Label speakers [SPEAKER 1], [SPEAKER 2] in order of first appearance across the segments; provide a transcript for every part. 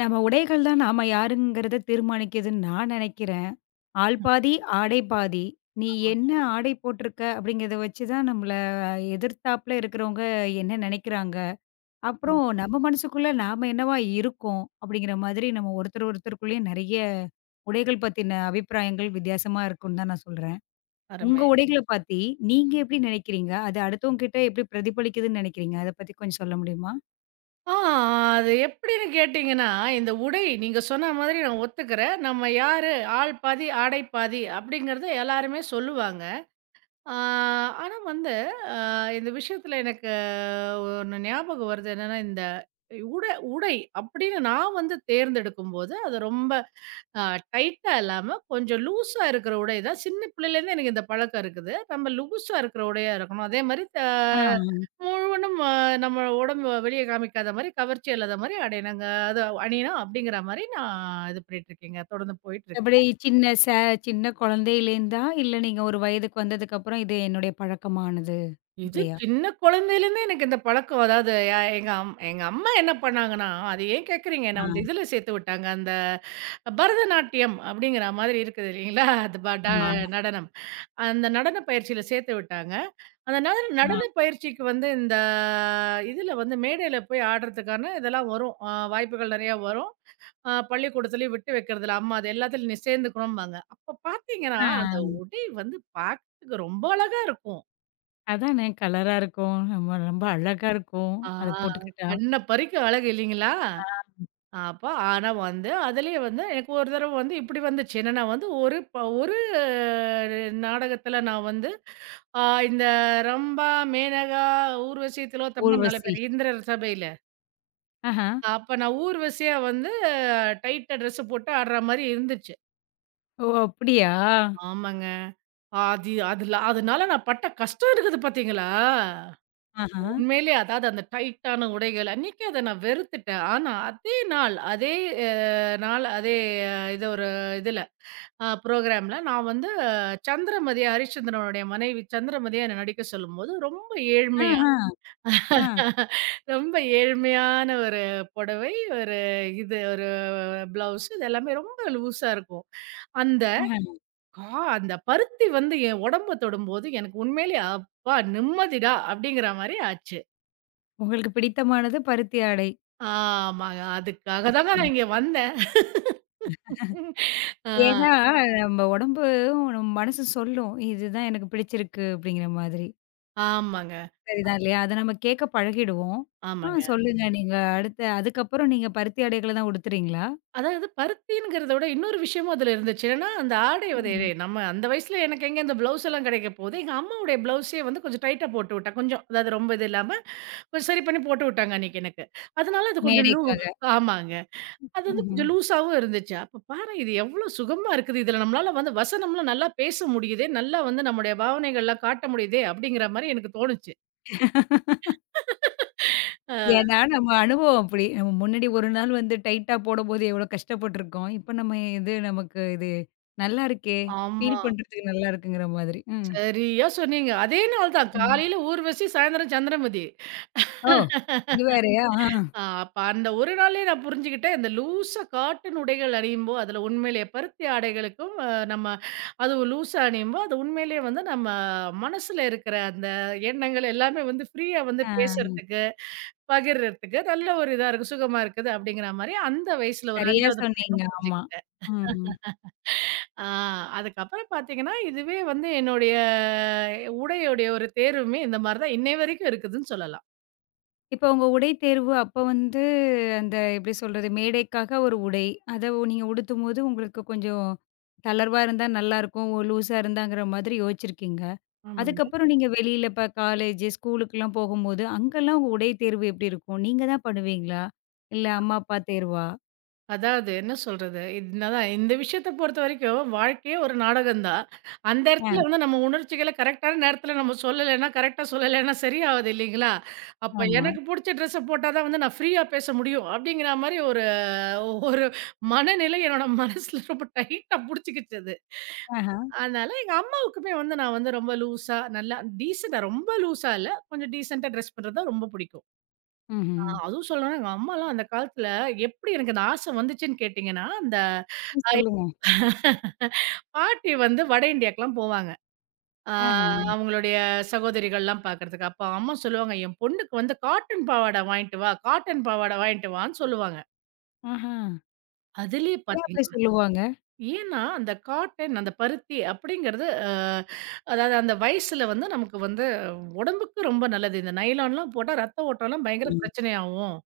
[SPEAKER 1] நம்ம உடைகள் தான் நாம யாருங்கிறத தீர்மானிக்குதுன்னு நான் நினைக்கிறேன். ஆள்
[SPEAKER 2] ம்,
[SPEAKER 1] பாதி, ஆடை பாதி. நீ என்ன ஆடை போட்டிருக்க அப்படிங்கிறத வச்சு தான் நம்மள எதிர்த்தாப்புல இருக்கிறவங்க என்ன நினைக்கிறாங்க?
[SPEAKER 2] ம்.
[SPEAKER 1] அப்புறம் நம்ம மனசுக்குள்ள நாம என்னவா இருக்கோம்? அப்படிங்கிற மாதிரி நம்ம ஒருத்தர் ஒருத்தருக்குள்ளயே நெறைய உடைகள் பத்தின அபிப்பிராயங்கள் வித்தியாசமா இருக்கும்னு தான் நான் சொல்றேன். உங்க
[SPEAKER 2] அருமை.
[SPEAKER 1] உடைகள பத்தி நீங்க எப்படி நினைக்கிறீங்க? அது அடுத்தவங்க கிட்ட எப்படி பிரதிபலிக்குதுன்னு நினைக்கிறீங்க? அத பத்தி கொஞ்சம் சொல்ல முடியுமா?
[SPEAKER 2] ஆ அது எப்படின்னு கேட்டீங்கன்னா, இந்த உடை நீங்க சொன்ன மாதிரி நான் ஒத்துக்கிறேன். நம்ம யாரு ஆள் பாதி, ஆடை பாதி அப்படிங்கிறத எல்லாருமே சொல்லுவாங்க. ஆ ஆனா வந்து அ இந்த விஷயத்துல எனக்கு ஒண்ணு ஞாபகம் வருது என்னன்னா, இந்த உடை உடை அப்படின்னு நான் வந்து தேர்ந்தெடுக்கும்போது, அது ரொம்ப ஆ டைட்டா இல்லாம கொஞ்சம் லூஸா இருக்கிற உடை தான். சின்ன பிள்ளையிலேருந்து எனக்கு இந்த பழக்கம் இருக்குது. நம்ம லூஸா இருக்கிற உடையா இருக்கணும். அதே மாரி
[SPEAKER 1] ஆ.
[SPEAKER 2] முழுவதும் நம்ம உடம்பு வெளிய காமிக்காத மாரி, கவர்ச்சி இல்லாத மாரி அடை நாங்க அது அணியணும் அப்படிங்கிற மாரி நான் இது பண்ணிட்டுருக்கேங்க. தொடர்ந்து போயிட்டுருக்கு.
[SPEAKER 1] எப்படி சின்ன ச சின்ன குழந்தையிலேருந்தா, இல்ல நீங்க ஒரு வயதுக்கு வந்ததுக்கப்புறம் இது என்னுடைய பழக்கமானது.
[SPEAKER 2] இது
[SPEAKER 1] அப்படியா?
[SPEAKER 2] சின்ன குழந்தையிலேருந்தே எனக்கு இந்த பழக்கம். அதாவது எங்க அம்மா என்ன பண்ணாங்கன்னா, அது ஏன் கேட்குறீங்க?
[SPEAKER 1] ஆ,
[SPEAKER 2] என்ன வந்து இதில சேர்த்து விட்டாங்க. அந்த பரதநாட்டியம் அப்படிங்கிற மாதிரி இருக்குது இல்லைங்களா? அது ப ட
[SPEAKER 1] ஆமா.
[SPEAKER 2] நடனம். அந்த நடன பயிற்சியில சேர்த்து விட்டாங்க. அதனால
[SPEAKER 1] ஆ.
[SPEAKER 2] நடன பயிற்சிக்கு வந்து இந்த இதுல வந்து மேடையில போய் ஆடுறதுக்கான இதெல்லாம் வரும். வாய்ப்புகள் நெறையா வரும். பள்ளிக்கூடத்துலயும் விட்டு வைக்கிறதில்ல. அம்மா அது எல்லாத்துலயும் நீ சேர்ந்துக்கணும்பாங்க. அப்ப பார்த்தீங்கன்னா, அந்த
[SPEAKER 1] ஆ.
[SPEAKER 2] உடை வந்து பார்க்கறதுக்கு ரொம்ப அழகா இருக்கும்.
[SPEAKER 1] அதானே கலரா இருக்கும். நம்ம ரொம்ப அழகா இருக்கும்.
[SPEAKER 2] ஆ
[SPEAKER 1] அத போட்டுக்கிட்டா.
[SPEAKER 2] கண்ண பறிக்கும் அழகு இல்லீங்களா?
[SPEAKER 1] ஆ.
[SPEAKER 2] அப்ப ஆனா வந்து அதிலயே வந்து எனக்கு ஒரு தடவ வந்து இப்படி வந்துச்சு. என்னன்னா வந்து ஒரு நாடகத்துல நான் வந்து ஆ இந்த ரம்பா, மேனகா, ஊர்வசி, திலோத்தமா 4
[SPEAKER 1] ஊர்வசி.
[SPEAKER 2] பேர் இந்திரர் சபையில.
[SPEAKER 1] ஆஹா.
[SPEAKER 2] அப்ப நான் ஊர்வசியா வந்து டைட்டா ட்ரெஸ் போட்டு ஆடுற மாரி இருந்துச்சு.
[SPEAKER 1] ஓ! அப்படியா?
[SPEAKER 2] ஆமாங்க. அது அதுல அதனால நான் பட்ட கஷ்டம் இருக்குது பார்த்தீங்களா?
[SPEAKER 1] ஆஹா.
[SPEAKER 2] உண்மையிலே அதாவது அந்த டைட்டான உடைகள் அன்னைக்கு அத நான் வெறுத்துட்டேன். ஆனா அதே நாள், அதே அ நாள் அதே இது ஒரு இதுல புரோகிராம்ல நான் வந்து சந்திரமதியா ஹரிச்சந்திரனுடைய மனைவி சந்திரமதியா என்ன நடிக்க சொல்லும்போது, ரொம்ப ஏழ்மையா
[SPEAKER 1] ஆஹா. ஆ.
[SPEAKER 2] ரொம்ப ஏழ்மையான ஒரு புடவை, ஒரு இது ஒரு பிளவுஸ் இது எல்லாமே ரொம்ப லூஸா இருக்கும். அந்த
[SPEAKER 1] ஆஹா.
[SPEAKER 2] கா அந்த பருத்தி வந்து என் உடம்ப தொடும்போது எனக்கு உண்மையிலேயே "அப்பா நிம்மதிடா!" அப்படிங்கிற மாரி ஆச்சு.
[SPEAKER 1] உங்களுக்கு பிடித்தமானது பருத்தி ஆடை.
[SPEAKER 2] ஆமாங்க. அதுக்காக தாங்க நான்
[SPEAKER 1] ம்.
[SPEAKER 2] இங்க வந்தேன். ஆ
[SPEAKER 1] ஏன்னா, நம்ம உடம்பும், நம்ம மனசு சொல்லும். இதுதான் எனக்கு பிடிச்சிருக்கு அப்படிங்கிற மாதிரி.
[SPEAKER 2] ஆமாங்க,
[SPEAKER 1] சரிதான் இல்லையா? அத நம்ம கேட்க பழகிடுவோம். ஆ
[SPEAKER 2] ஆமாங்க.
[SPEAKER 1] சொல்லுங்க நீங்க அடுத்த அதுக்கப்புறம் நீங்க பருத்தி ஆடைகள தான் உடுத்துறீங்களா?
[SPEAKER 2] அதாவது பருத்திங்கிறத விட இன்னொரு விஷயமும் அதுல இருந்துச்சு. என்னன்னா, அந்த ஆடை வந்து
[SPEAKER 1] ம்.
[SPEAKER 2] நம்ம அந்த வயசுல எனக்கு எங்க இந்த ப்ளவுஸ் எல்லாம் கிடைக்க போகுது. எங்க அம்மாவுடைய ப்ளவுஸே வந்து கொஞ்சம் டைட்டா போட்டு விட்டா. கொஞ்சம் அதாவது ரொம்ப இது இல்லாம, கொஞ்சம் சரி பண்ணி போட்டு விட்டாங்க அன்னைக்கு எனக்கு. அதனால அது கொஞ்சம்
[SPEAKER 1] மேடைக்காக.
[SPEAKER 2] ஆமாங்க. அது வந்து
[SPEAKER 1] ம்ஹ்ம்.
[SPEAKER 2] கொஞ்சம் லூஸாவும் இருந்துச்சு. அப்ப பாரேன் இது எவ்ளோ சுகமா இருக்குது. இதுல நம்மளால வந்து வசனம்லாம் நல்லா பேச முடியுதே! நல்லா வந்து நம்முடைய பாவனைகள்லாம் காட்ட முடியுதே! அப்படிங்கிற மாரி எனக்கு தோணுச்சு. அ
[SPEAKER 1] ஏன்னா நம்ம அனுபவம் அப்படி. நம்ம முன்னாடி ஒரு நாள் வந்து டைட்டா போடும்போது எவ்வளோ கஷ்டப்பட்டுருக்கோம். இப்ப நம்ம இது நமக்கு இது நல்லா இருக்கே!
[SPEAKER 2] ஆமா.
[SPEAKER 1] ஃபீல் பண்றதுக்கு நல்லா இருக்குங்கிற மாதிரி. ம்.
[SPEAKER 2] சரியா சொன்னீங்க. அதே நாள் தான்.
[SPEAKER 1] ம்.
[SPEAKER 2] காலையில ஊர்வசி, சாயந்தரம் சந்திரமதி.
[SPEAKER 1] ஓ! இது வேறையா? ஆ.
[SPEAKER 2] அப்ப அந்த ஒரு நாள்லயே நான் புரிஞ்சுக்கிட்டேன். இந்த லூசா காட்டன் உடைகள் அணியும்போ, அதுல உண்மையிலேயே பருத்தி ஆடைகளுக்கும் நம்ம அதுவும் லூசா அணியும்போ, அது உண்மையிலேயே வந்து நம்ம மனசுல இருக்கிற அந்த எண்ணங்கள் எல்லாமே வந்து ஃப்ரீயா வந்து
[SPEAKER 1] ஆ.
[SPEAKER 2] பேசுறதுக்கு, பகிர்றதுக்கு நல்ல ஒரு இதா இருக்கு. சுகமா இருக்குது அப்படிங்கிற மாரி அந்த வயசுல ஒரு
[SPEAKER 1] சரியா
[SPEAKER 2] 5வது
[SPEAKER 1] சொன்னீங்க.
[SPEAKER 2] படிக்கும்
[SPEAKER 1] ஆமா.
[SPEAKER 2] புரிஞ்சுக்கிட்டேன்.
[SPEAKER 1] ம்.
[SPEAKER 2] ஆ அதுக்கப்புறம் பார்த்தீங்கன்னா, இதுவே வந்து என்னுடைய உடையுடைய ஒரு தேர்வுமே இந்த மாரி தான் இன்னை வரைக்கும் இருக்குதுன்னு சொல்லலாம்.
[SPEAKER 1] இப்ப உங்க உடை தேர்வு அப்ப வந்து அந்த எப்படி சொல்றது? மேடைக்காக ஒரு உடை. அத நீங்க உடுத்தும்போது உங்களுக்கு கொஞ்சம் தளர்வா இருந்தா நல்லாருக்கும். லூஸா இருந்தாங்கிற மாதிரி யோசிச்சிருக்கீங்க.
[SPEAKER 2] ஆமாங்க.
[SPEAKER 1] அதுக்கப்புறம் நீங்க வெளியில இப்ப காலேஜ், ஸ்கூலுக்குலாம் போகும்போது, அங்கலாம் உங்க உடை தேர்வு எப்படி இருக்கும்? நீங்க தான் பண்ணுவீங்களா? இல்ல அம்மா, அப்பா தேர்வா?
[SPEAKER 2] அதாவது என்ன சொல்றது? என்னதான் இந்த விஷயத்த பொறுத்தவரைக்கும் வாழ்க்கையே ஒரு நாடகம் தான். அந்த
[SPEAKER 1] ஆ,
[SPEAKER 2] இடத்துல வந்து நம்ம உணர்ச்சிகள கரெக்ட்டான நேரத்துல நம்ம சொல்லலைன்னா, கரெக்ட்டா சொல்லலைன்னா சரியாவாது இல்லைங்களா? அப்ப
[SPEAKER 1] ஆமா.
[SPEAKER 2] எனக்கு புடிச்ச ட்ரெஸ்ஸ போட்டா தான் வந்து நான் ஃப்ரீயா பேச முடியும். அப்படிங்கிற மாரி ஒரு ஒரு மனநிலை என்னோட மனசுல ரொம்ப டைட்டா புடிச்சுக்கிச்சு அது.
[SPEAKER 1] ஆஹா.
[SPEAKER 2] அதனால எங்க அம்மாவுக்குமே வந்து நான் வந்து ரொம்ப லூஸா, நல்லா டீசென்ட்டா ரொம்ப லூஸா இல்ல. கொஞ்சம் டீசென்ட்டா ட்ரெஸ் பண்றது தான் ரொம்ப பிடிக்கும்.
[SPEAKER 1] ம்ஹ்ம்.
[SPEAKER 2] அதுவும் சொல்லணும்னா, எங்க அம்மாலாம் அந்த காலத்துல எப்படி எனக்கு அந்த ஆசை வந்துச்சுன்னு கேட்டீங்கன்னா, அந்த
[SPEAKER 1] சொல்லுங்க.
[SPEAKER 2] அஹ், பாட்டி வந்து வட இந்தியாக்குலாம் போவாங்க. ஆ
[SPEAKER 1] ஆஹா,
[SPEAKER 2] ம். அவங்களுடைய சகோதரிகள்லாம் பார்க்கறதுக்கு. அப்ப அம்மா சொல்லுவாங்க, "என் பொண்ணுக்கு வந்து காட்டன் பாவாடை வாங்கிட்டு வா, காட்டன் பாவாடை வாங்கிட்டு வான்னு" சொல்லுவாங்க.
[SPEAKER 1] ஆஹா.
[SPEAKER 2] அதுலயே
[SPEAKER 1] ஏன் அப்படி
[SPEAKER 2] பார்த்தீங்கன்னா
[SPEAKER 1] சொல்லுவாங்க?
[SPEAKER 2] ஏன்னா அந்த காட்டன், அந்த பருத்தி அப்படிங்கிறது அதாவது அந்த வயசுல வந்து நமக்கு வந்து உடம்புக்கு ரொம்ப நல்லது. இந்த நைலான்லாம் போட்டா ரத்த ஓட்டம்லாம் பயங்கர பிரச்சனையாகும்.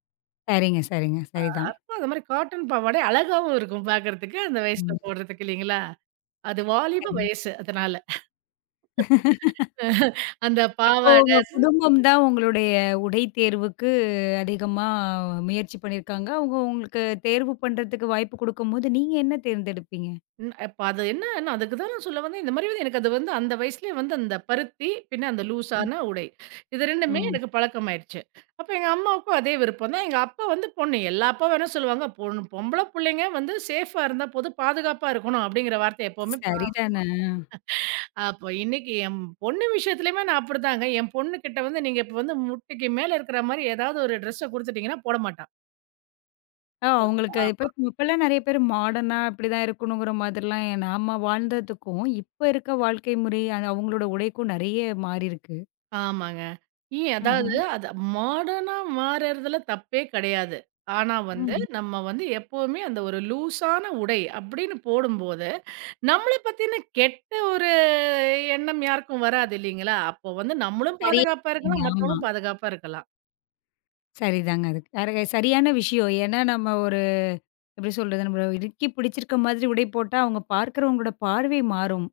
[SPEAKER 1] சரிங்க, சரிங்க. சரிதான்.
[SPEAKER 2] அந்த மாரி காட்டன் பாவாடை அழகாவும் இருக்கும் பார்க்கறதுக்கு, அந்த வயசுல
[SPEAKER 1] ம்.
[SPEAKER 2] போடுறதுக்கு இல்லைங்களா? அது வாலிப
[SPEAKER 1] சரி.
[SPEAKER 2] வயசு அதனால. அந்த
[SPEAKER 1] அப்போ உங்க
[SPEAKER 2] பாவாடை
[SPEAKER 1] குடும்பம் தான் உங்களுடைய உடை தேர்வுக்கு அதிகமா முயற்சி பண்ணியிருக்காங்க. அவங்க உங்களுக்கு தேர்வு பண்றதுக்கு வாய்ப்பு குடுக்கும்போது, நீங்க என்ன தேர்ந்தெடுப்பீங்க?
[SPEAKER 2] ம் அப்ப அது என்னன்னா அதுக்கு தான் நான் சொல்ல வந்தேன். இந்த மாரி வந்து எனக்கு அது வந்து அந்த வயசுலயே வந்து அந்த பருத்தி, பின்ன அந்த லூஸான உடை. இது 2மே
[SPEAKER 1] ம்.
[SPEAKER 2] எனக்கு பழக்கமாயிருச்சு. அப்ப எங்க அம்மாவுக்கும் அதே விருப்பம் தான். எங்க அப்பா வந்து பொண்ணு எல்லா அப்பாவும் என்ன சொல்லுவாங்க, பொண்ணு பொம்பள புள்ளைங்க வந்து சேஃபா இருந்தா போதும், பாதுகாப்பா இருக்கணும் அப்படிங்கிற வார்த்தை எப்பவுமே
[SPEAKER 1] சரிதானே.
[SPEAKER 2] அப்போ இன்னைக்கு என் பொண்ணு விஷயத்துலயுமே நான் அப்படிதாங்க. என் பொண்ணுகிட்ட வந்து நீங்க இப்ப வந்து முட்டிக்கு மேல இருக்கிற மாரி ஏதாவது ஒரு ட்ரெஸ்ஸ குடுத்துட்டீங்கன்னா போட மாட்டா.
[SPEAKER 1] அவங்களுக்கு இப்ப
[SPEAKER 2] ஆ.
[SPEAKER 1] இப்பலாம் நெறைய பேர் மாடர்னா இப்படிதான் இருக்கணுங்கிற மாதிரிலாம் நாம வாழ்ந்ததுக்கும், இப்ப இருக்க வாழ்க்கை முறை அது அவங்களோட உடைக்கும் நெறைய மாறியிருக்கு.
[SPEAKER 2] ஆமாங்க.
[SPEAKER 1] ஆஹா.
[SPEAKER 2] அதாவது அது மாடர்னா மாறுறதுல தப்பே கிடையாது. ஆனா வந்து
[SPEAKER 1] ம்.
[SPEAKER 2] நம்ம வந்து எப்பவுமே அந்த ஒரு லூஸான உடை அப்படின்னு போடும்போது, நம்மள பத்தின கெட்ட ஒரு எண்ணம் யாருக்கும் வராது இல்லீங்களா? அப்போ வந்து நம்மளும்
[SPEAKER 1] சரியா
[SPEAKER 2] பாதுகாப்பா இருக்கலாம்,
[SPEAKER 1] சொன்னீங்க. ஆமா.
[SPEAKER 2] மத்தவங்களும் பாதுகாப்பா இருக்கலாம்.
[SPEAKER 1] சரிதாங்க அது. சரியான விஷயம். ஏன்னா நம்ம ஒரு எப்படி சொல்றது? நம்மள இறுக்கி பிடிச்சிருக்க மாதிரி உடை போட்டா, அவங்க பார்க்கிறவங்களோட பார்வை மாறும்.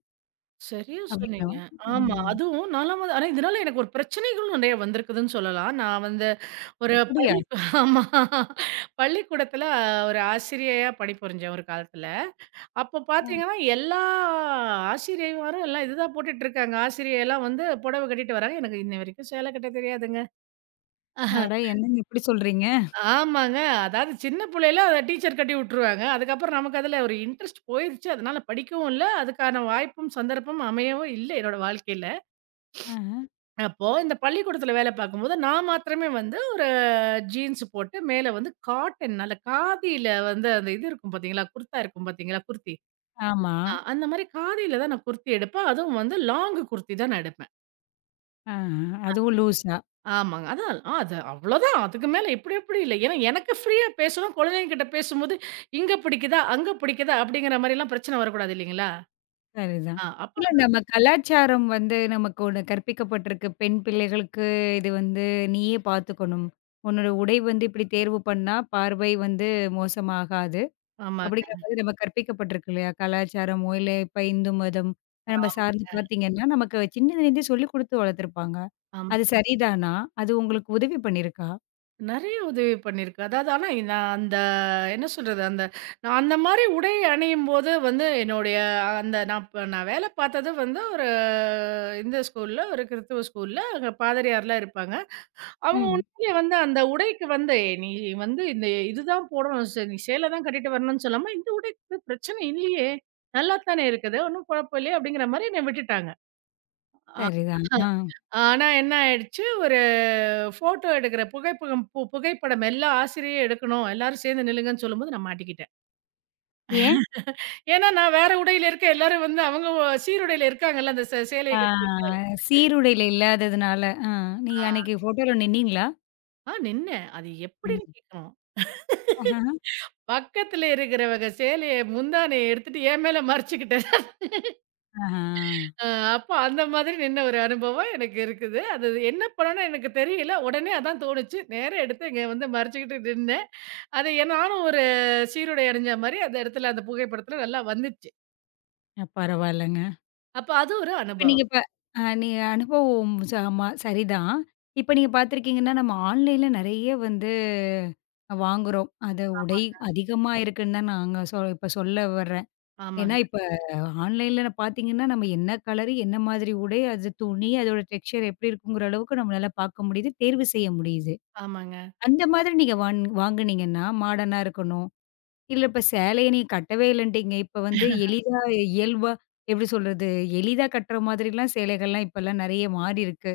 [SPEAKER 2] சரியா
[SPEAKER 1] அப்படின்னா,
[SPEAKER 2] சொன்னீங்க. ஆமா.
[SPEAKER 1] ம்.
[SPEAKER 2] அதுவும் நான்லாம் வந்து ஆனா இதனால எனக்கு ஒரு பிரச்சனைகளும் நெறைய வந்திருக்குதுன்னு சொல்லலாம். நான் வந்து ஒரு
[SPEAKER 1] அப்படியா?
[SPEAKER 2] பள்ளி ஆமா. பள்ளிக்கூடத்தில ஒரு ஆசிரியையா பணிபுரிஞ்சேன் ஒரு காலத்தில. அப்போ பார்த்தீங்கன்னா, எல்லா ஆசிரியைமாரும் எல்லாம் இதுதான் போட்டுட்டுருக்காங்க. ஆசிரியைலாம் வந்து புடவ கட்டிட்டு வராங்க. எனக்கு இன்ன வரைக்கும் சேலை கட்ட தெரியாதுங்க. அஹ,
[SPEAKER 1] அட என்னங்க இப்படி சொல்றீங்க?
[SPEAKER 2] ஆமாங்க. அதாவது சின்ன பிள்ளையில அத டீச்சர் கட்டி விட்டுருவாங்க. அதுக்கப்புறம் நமக்கு அதில ஒரு இன்ட்ரெஸ்ட் போயிருச்சு. அதனால படிக்கவும் இல்ல. அதுக்கான வாய்ப்பும், சந்தர்ப்பமும் அமையவும் இல்ல என்னோட வாழ்க்கையில.
[SPEAKER 1] ஆஹ.
[SPEAKER 2] அப்போ இந்த பள்ளிக்கூடத்துல வேலை பார்க்கும்போது, நான் மாத்திரமே வந்து ஒரு ஜீன்ஸ் போட்டு, மேல வந்து காட்டன் நல்ல காதியில வந்து அந்த இது இருக்கும் பார்த்தீங்களா? குர்தா இருக்கும் பார்த்தீங்களா? குர்த்தி.
[SPEAKER 1] ஆமா.
[SPEAKER 2] ஆ. அந்த மாரி காதியில தான் நான் குர்த்தி எடுப்பேன். அதுவும் வந்து லாங் குர்த்தி தான் நான் எடுப்பேன்.
[SPEAKER 1] ஆஹ. அதுவும் லூஸா.
[SPEAKER 2] ஆமாங்க. அதான் ஆ, அது அவ்வளோதான். அதுக்கு மேல இப்படி இப்படி இல்ல. ஏன்னா எனக்கு ஃப்ரீயா பேசணும். குழந்தைங்ககிட்ட பேசும்போது, இங்க பிடிக்குதா? அங்க பிடிக்குதா? அப்படிங்கிற மாரிலாம் பிரச்சனை வரக்கூடாது இல்லைங்களா?
[SPEAKER 1] சரிதான்.
[SPEAKER 2] அப்ப
[SPEAKER 1] இல்ல நம்ம கலாச்சாரம் வந்து நமக்கு ஒண்ணு கற்பிக்கப்பட்டிருக்கு. பெண் பிள்ளைகளுக்கு இது வந்து நீயே பார்த்துக்கணும். உன்னோட உடை வந்து இப்படி தேர்வு பண்ணா பார்வை வந்து மோசமாகாது. அப்படிங்கிற
[SPEAKER 2] ஆமாங்க.
[SPEAKER 1] மாதிரி நம்ம கற்பிக்கப்பட்டிருக்கு இல்லையா? கலாச்சாரமோ, இல்ல இப்ப இந்து மதம் நம்ம
[SPEAKER 2] ஆமா.
[SPEAKER 1] சார்ந்து பார்த்தீங்கன்னா, நமக்கு சின்னதுலேருந்தே சொல்லிக் குடுத்து வளர்த்துருப்பாங்க.
[SPEAKER 2] ஆமா.
[SPEAKER 1] அது சரிதானா? அது உங்களுக்கு உதவி பண்ணியிருக்கா?
[SPEAKER 2] நெறைய உதவி பண்ணியிருக்கு. அதாவது ஆனா நான் அந்த என்ன சொல்றது? அந்த அந்த மாரி உடை அணியும்போது வந்து என்னுடைய அந்த நான் வேலை பார்த்தது வந்து ஒரு இந்த ஸ்கூல்ல, ஒரு கிறிஸ்துவ ஸ்கூல்ல அங்க பாதிரியார்லாம் இருப்பாங்க. அவங்க
[SPEAKER 1] ம்.
[SPEAKER 2] உண்மையிலேயே வந்து அந்த உடைக்கு வந்து "ஏய், "நீ வந்து இந்த இதுதான் போடணும். நீ சேலை தான் கட்டிட்டு வரணும்னு சொல்லாம, இந்த உடைக்கு பிரச்சனை இல்லையே! நல்லா தானே இருக்குது. ஒண்ணும் குழப்பம் இல்லையே!" அப்படிங்கிற மாரி என்ன விட்டுட்டாங்க.
[SPEAKER 1] சரிதான். ஆ.
[SPEAKER 2] ஆனா என்ன ஆயிடுச்சு, ஒரு ஃபோட்டோ எடுக்கிற புகைப்பகம் பு புகைப்படம் எல்லா ஆசிரியரும் எடுக்கணும். எல்லாரும் சேர்ந்து நில்லுங்கன்னு சொல்லும்போது நான் மாட்டிக்கிட்டேன்.
[SPEAKER 1] ஏன்?
[SPEAKER 2] ஏன்னா நான் வேற உடையில இருக்கேன். எல்லாரும் வந்து அவங்க சீருடையில இருக்காங்கல்ல, அந்த சேலைய
[SPEAKER 1] ஆ
[SPEAKER 2] கட்டிக்கிட்டு.
[SPEAKER 1] சீருடையில இல்லாததுனால. ஆ நீங்க அன்னைக்கு ஃபோட்டோல நின்னீங்களா?
[SPEAKER 2] நின்னேன். அது
[SPEAKER 1] ம்.
[SPEAKER 2] எப்படின்னு கேட்கணும்.
[SPEAKER 1] ஆஹா.
[SPEAKER 2] பக்கத்துல இருக்கிறவங்க சேலைய முந்தானைய எடுத்துட்டு என் மேல மறைச்சுக்கிட்டேன்.
[SPEAKER 1] ஆஹா.
[SPEAKER 2] அ அப்போ அந்த மாதிரி நின்ன ஒரு அனுபவம் எனக்கு இருக்குது. அது என்ன பண்ணணும்னு எனக்கு தெரியல. உடனே அதான் தோணுச்சு. நேரா எடுத்து இங்க வந்து மறைச்சுக்கிட்டு நின்னேன். அது நானும் ஒரு சீருடை அணிஞ்ச மாரி அந்த இடத்துல அந்த புகைப்படத்துல நல்லா வந்துச்சு.
[SPEAKER 1] பரவாயில்லங்க.
[SPEAKER 2] அப்ப அது ஒரு
[SPEAKER 1] இப்ப நீங்க
[SPEAKER 2] அனுபவம்.
[SPEAKER 1] இப்ப. நீங்க அனுபவம். ஆமா, சரிதான். இப்ப நீங்க பார்த்துருக்கீங்கன்னா, நம்ம ஆன்லைன்ல நெறைய வந்து வாங்குறோம். அது உடை அதிகமா இருக்குன்னு தான் நாங்க இப்ப சொல்ல வர்றேன். ஏன்னா,
[SPEAKER 2] ஆமாங்க,
[SPEAKER 1] இப்ப ஆன்லைன்ல பார்த்தீங்கன்னா, நம்ம என்ன கலரு, என்ன மாதிரி உடை, அது துணி, அதோட டெக்ஸ்சர் எப்படி இருக்குங்கிற அளவுக்கு நம்மளால பார்க்க முடியுது. தேர்வு செய்ய முடியுது.
[SPEAKER 2] ஆமாங்க.
[SPEAKER 1] அந்த மாதிரி நீங்க வாங்குனீங்கன்னா, மாடர்னா இருக்கணும். இல்ல இப்ப சேலைய நீங்க கட்டவே இல்லன்ட்டீங்க. இப்ப வந்து எளிதா இயல்பா எப்படி சொல்றது? எளிதா கட்டுற மாதிரிலாம் சேலைகள்லாம் இப்பலாம் நெறைய மாறி இருக்கு.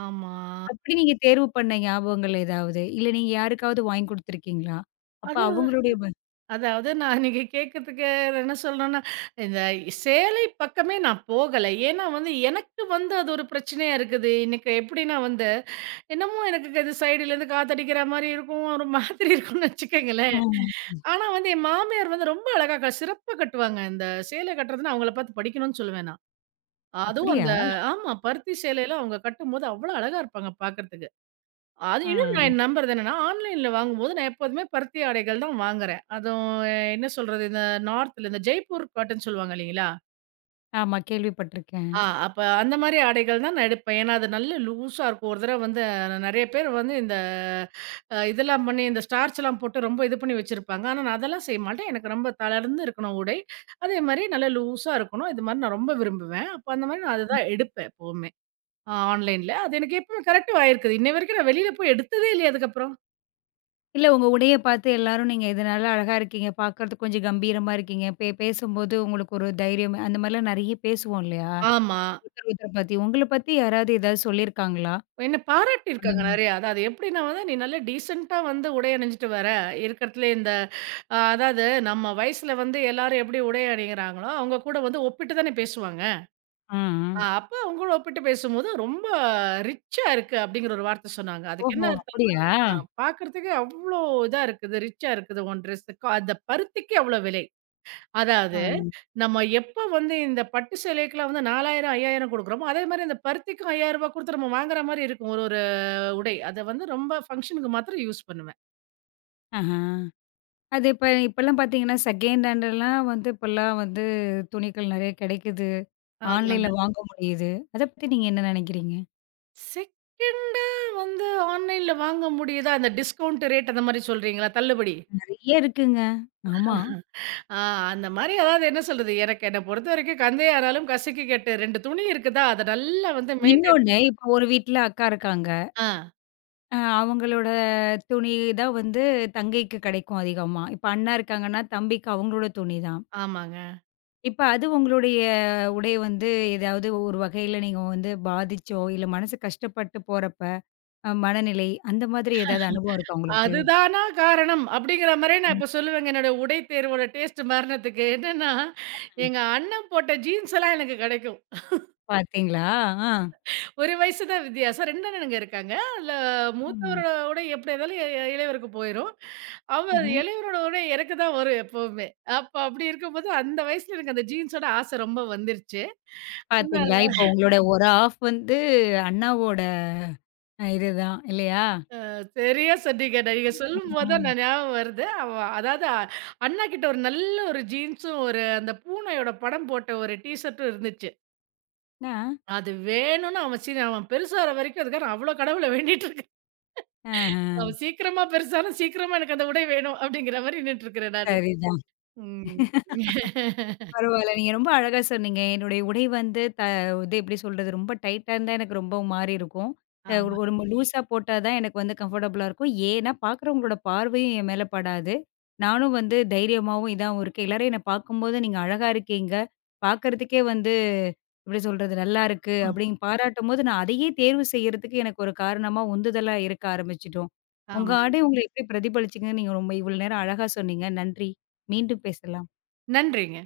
[SPEAKER 2] ஆமா.
[SPEAKER 1] அப்படி நீங்க தேர்வு பண்ண ஞாபகங்கள் ஏதாவது? இல்ல நீங்க யாருக்காவது வாங்கி குடுத்துருக்கீங்களா? அப்ப
[SPEAKER 2] அது
[SPEAKER 1] அவங்களுடைய ப
[SPEAKER 2] அதாவது நான் அன்னைக்கு கேட்கறதுக்கு என்ன சொல்றேன்னா, இந்த சேலை பக்கமே நான் போகல. ஏன்னா வந்து எனக்கு வந்து அது ஒரு பிரச்சனையா இருக்குது. இன்னைக்கு எப்படின்னா வந்து, என்னமோ எனக்கு இது சைடுலேருந்து காத்தடிக்கிற மாரி இருக்கும். ஒரு மாதிரி இருக்கும்னு வச்சுக்கங்களேன்.
[SPEAKER 1] அ.
[SPEAKER 2] ஆனா வந்து என் மாமியார் வந்து ரொம்ப அழகா சிறப்பா கட்டுவாங்க. இந்த சேலை கட்டுறதுன்னா அவங்கள பார்த்து படிக்கணும்னு சொல்லுவேன் நான். அதுவும்
[SPEAKER 1] அப்படியா?
[SPEAKER 2] அந்த ஆமா. பருத்தி சேலையில அவங்க கட்டும்போது அவ்வளோ அழகா இருப்பாங்க பார்க்கறதுக்கு. அது
[SPEAKER 1] ஆ.
[SPEAKER 2] இன்னும் நான் நம்புறது என்னன்னா, ஆன்லைன்ல வாங்கும்போது நான் எப்போதுமே பருத்தி ஆடைகள் தான் வாங்குறேன். அதுவும் என்ன சொல்றது, இந்த நார்த்ல இந்த ஜெய்ப்பூர் காட்டன் சொல்லுவாங்க இல்லைங்களா?
[SPEAKER 1] ஆமா கேள்விப்பட்டுருக்கேன்.
[SPEAKER 2] அப்ப அந்த மாரி ஆடைகள் தான் நான் எடுப்பேன். ஏன்னா, அது நல்ல லூஸா இருக்கும். ஒரு தடவ வந்து நெறைய பேர் வந்து இந்த இதெல்லாம் பண்ணி இந்த ஸ்டார்ச்லாம் போட்டு ரொம்ப இது பண்ணி வச்சிருப்பாங்க. ஆனா நான் அதெல்லாம் செய்ய மாட்டேன். எனக்கு ரொம்ப தளர்ந்து இருக்கணும் உடை. அதே மாரி நல்லா லூஸா இருக்கணும். இது மாரி நான் ரொம்ப விரும்புவேன். அப்ப அந்த மாரி நான் அதுதான் எடுப்பேன் எப்பவுமே. ஆன்லைன்ல. அது எனக்கு எப்பவுமே கரெக்ட்டும் ஆயிருக்குது. இன்னை வரைக்கும் நான் வெளியில போய் எடுத்ததே இல்லையே அதுக்கப்புறம்.
[SPEAKER 1] இல்ல உங்க உடைய பார்த்து எல்லாரும் நீங்க இதனால அழகா இருக்கீங்க, பார்க்கறதுக்கு கொஞ்சம் கம்பீரமா இருக்கீங்க, பேசும்போது உங்களுக்கு ஒரு தைரியம் அந்த மாரிலாம் நெறைய பேசுவோம் இல்லையா?
[SPEAKER 2] ஆமா.
[SPEAKER 1] ஒருத்தர் ஒருத்தர பத்தி. உங்கள பத்தி யாராவது ஏதாவது சொல்லியிருக்காங்களா?
[SPEAKER 2] என்ன
[SPEAKER 1] அந்த
[SPEAKER 2] பாராட்டியிருக்காங்க
[SPEAKER 1] மா
[SPEAKER 2] நெறையா. அதாவது எப்படின்னா வந்து, "நீ நல்லா டீசென்ட்டா வந்து உடை அணிஞ்சுட்டு வர. இருக்கிறதுலயே இந்த" அதாவது நம்ம வயசுல வந்து எல்லாரும் எப்படி உடை அணியிறாங்களோ, அவங்க கூட வந்து ஒப்பிட்டு தானே பேசுவாங்க.
[SPEAKER 1] ஆ, ஆ.
[SPEAKER 2] அப்ப அவங்களோட ஒப்பிட்டு பேசும்போது, "ரொம்ப ரிச்சா இருக்கு" அப்படிங்கிற ஒரு வார்த்தை சொன்னாங்க. அதுக்கு
[SPEAKER 1] ஓஹோ!
[SPEAKER 2] என்ன
[SPEAKER 1] அப்படியா?
[SPEAKER 2] அர்த்தம்ன்னா, "பார்க்கறதுக்கு அவ்ளோ இதா இருக்குது, ரிச்சா இருக்குது உன் ட்ரெஸ்ஸு. அந்த பருத்திக்கு அவ்ளோ விலை." அதாவது,
[SPEAKER 1] ஆ.
[SPEAKER 2] நம்ம எப்ப வந்து இந்த பட்டு சேலைக்குலாம் வந்து 4000, 5000 குடுக்குறோமோ, அதே மாரி இந்த பருத்திக்கும் ரூ. 5000 குடுத்து நம்ம வாங்குற மாரி இருக்கும். ஒரு ஒரு உடை. அத வந்து ரொம்ப ஃபங்ஷனுக்கு மாத்திரம் யூஸ் பண்ணுவேன்.
[SPEAKER 1] ஆஹா. அது இப்ப இப்பலாம் பார்த்தீங்கன்னா, செகண்ட் ஹேண்டெல்லாம் வந்து இப்பலாம் வந்து துணிகள் நெறைய கிடைக்குது.
[SPEAKER 2] ஆமாங்க.
[SPEAKER 1] ஆன்லைன்ல வாங்க முடியுது. அத பத்தி நீங்க என்ன நெனைக்கிறீங்க?
[SPEAKER 2] செகண்டா வந்து ஆன்லைன்ல வாங்க முடியுதா? அந்த டிஸ்கவுண்ட் ரேட் அந்த மாரி சொல்றீங்களா? தள்ளுபடி.
[SPEAKER 1] நெறைய இருக்குங்க. ஆமா.
[SPEAKER 2] ஆ அந்த மாரி அதாவது என்ன சொல்றது? எனக்கு என்ன பொறுத்த வரைக்கும் கந்தை ஆனாலும் கசக்கி கெட்டு 2 துணி இருக்குதா? அத நல்லா வந்து மெயின்டெயின்
[SPEAKER 1] இன்னொன்னு, இப்ப ஒரு வீட்ல அக்கா இருக்காங்க.
[SPEAKER 2] ஆ.
[SPEAKER 1] அவங்களோட துணி தான் வந்து தங்கைக்கு கிடைக்கும் அதிகமா. இப்ப அண்ணா இருக்காங்கன்னா, தம்பிக்கு அவங்களோட துணி தான்.
[SPEAKER 2] ஆமாங்க.
[SPEAKER 1] இப்ப அது உங்களுடைய உடை வந்து ஏதாவது ஒரு வகையில நீங்க வந்து பாதிச்சோ, இல்ல மனசு கஷ்டப்பட்டு போறப்ப, மனநிலை அந்த மாதிரி ஏதாவது அனுபவம் இருக்கா உங்களுக்கு?
[SPEAKER 2] அதுதானா காரணம் அப்படிங்கிற மாரியே நான்
[SPEAKER 1] ம்.
[SPEAKER 2] இப்ப சொல்லுவேங்க. என்னோட உடை தேர்வோட டேஸ்ட் மரணத்துக்கு. என்னன்னா, எங்க அண்ணன் போட்ட ஜீன்ஸ் எல்லாம் எனக்கு கிடைக்கும்.
[SPEAKER 1] பார்த்தீங்களா? ஆ.
[SPEAKER 2] 1 வயசு தான் வித்தியாசம். 2 அண்ணனுங்க இருக்காங்க. அதுல
[SPEAKER 1] ம்.
[SPEAKER 2] மூத்தவரோட உடை எப்படி இருந்தாலும் இளையவருக்கு போயிரும். அவர்
[SPEAKER 1] ம்ஹ்ம்.
[SPEAKER 2] இளையவரோட உடை எனக்கு தான் வரும் எப்பவுமே. அப்ப அப்படி இருக்கும்போது அந்த வயசுல எனக்கு அந்த ஜீன்ஸோட ஆசை ரொம்ப வந்துருச்சு.
[SPEAKER 1] பார்த்தீங்களா? இப்ப உங்களோட ஒரு ஆஃப் வந்து அண்ணாவோட இதுதான் இல்லையா?
[SPEAKER 2] சரியா சொன்னீங்க. நான் நீங்க சொல்லும்போது தான்
[SPEAKER 1] ம்.
[SPEAKER 2] நான் ஞாபகம் வருது. அதாவது அண்ணா கிட்ட ஒரு நல்ல ஒரு ஜீன்ஸும், ஒரு அந்த பூனையோட படம் போட்ட ஒரு டீ ஷர்ட்டும் இருந்துச்சு.
[SPEAKER 1] ஆ.
[SPEAKER 2] அது வேணும்னு அவன் அவன் பெருசாகுற வரைக்கும் அதுக்காக அவ்ளோ கடவுள வேண்டிட்டு இருக்கேன்.
[SPEAKER 1] ஆஹ.
[SPEAKER 2] அவன் சீக்கிரமா பெருசானா, சீக்கிரமா எனக்கு அந்த உடை வேணும் அப்படிங்கிற மாரி நின்னுட்டு இருக்கிறேன் நானு.
[SPEAKER 1] சரிதான்.
[SPEAKER 2] ம்.
[SPEAKER 1] பரவால்ல. நீங்க ரொம்ப அழகா சொன்னீங்க. என்னுடைய உடை வந்து இது எப்படி சொல்றது, ரொம்ப டைட்டா இருந்தா எனக்கு ரொம்ப மாறி இருக்கும். ஒரு
[SPEAKER 2] ஆமா.
[SPEAKER 1] ரொம்ப லூஸா போட்டா தான் எனக்கு வந்து கம்ஃபர்டபுளா இருக்கும். ஏன்னா, பார்க்குறவங்களோட பார்வையும் என் மேல படாது. நானும் வந்து தைரியமாவும் இதாவும் இருக்கேன். எல்லாரும் என்ன பார்க்கும்போது, "நீங்க அழகா இருக்கீங்க. பார்க்கறதுக்கே வந்து எப்படி சொல்றது, நல்லா இருக்கு."
[SPEAKER 2] ம்.
[SPEAKER 1] அப்படின்னு பாராட்டும்போது, நான் அதையே தேர்வு செய்யறதுக்கு எனக்கு ஒரு காரணமா, உந்துதலா இருக்க ஆரம்பிச்சுட்டோம். உங்க
[SPEAKER 2] ஆமாங்க.
[SPEAKER 1] ஆடை உங்கள எப்படி பிரதிபலிச்சுங்கன்னு நீங்க ரொம்ப இவ்வளோ நேரம் அழகா சொன்னீங்க. நன்றி. மீண்டும் பேசலாம்.
[SPEAKER 2] நன்றிங்க.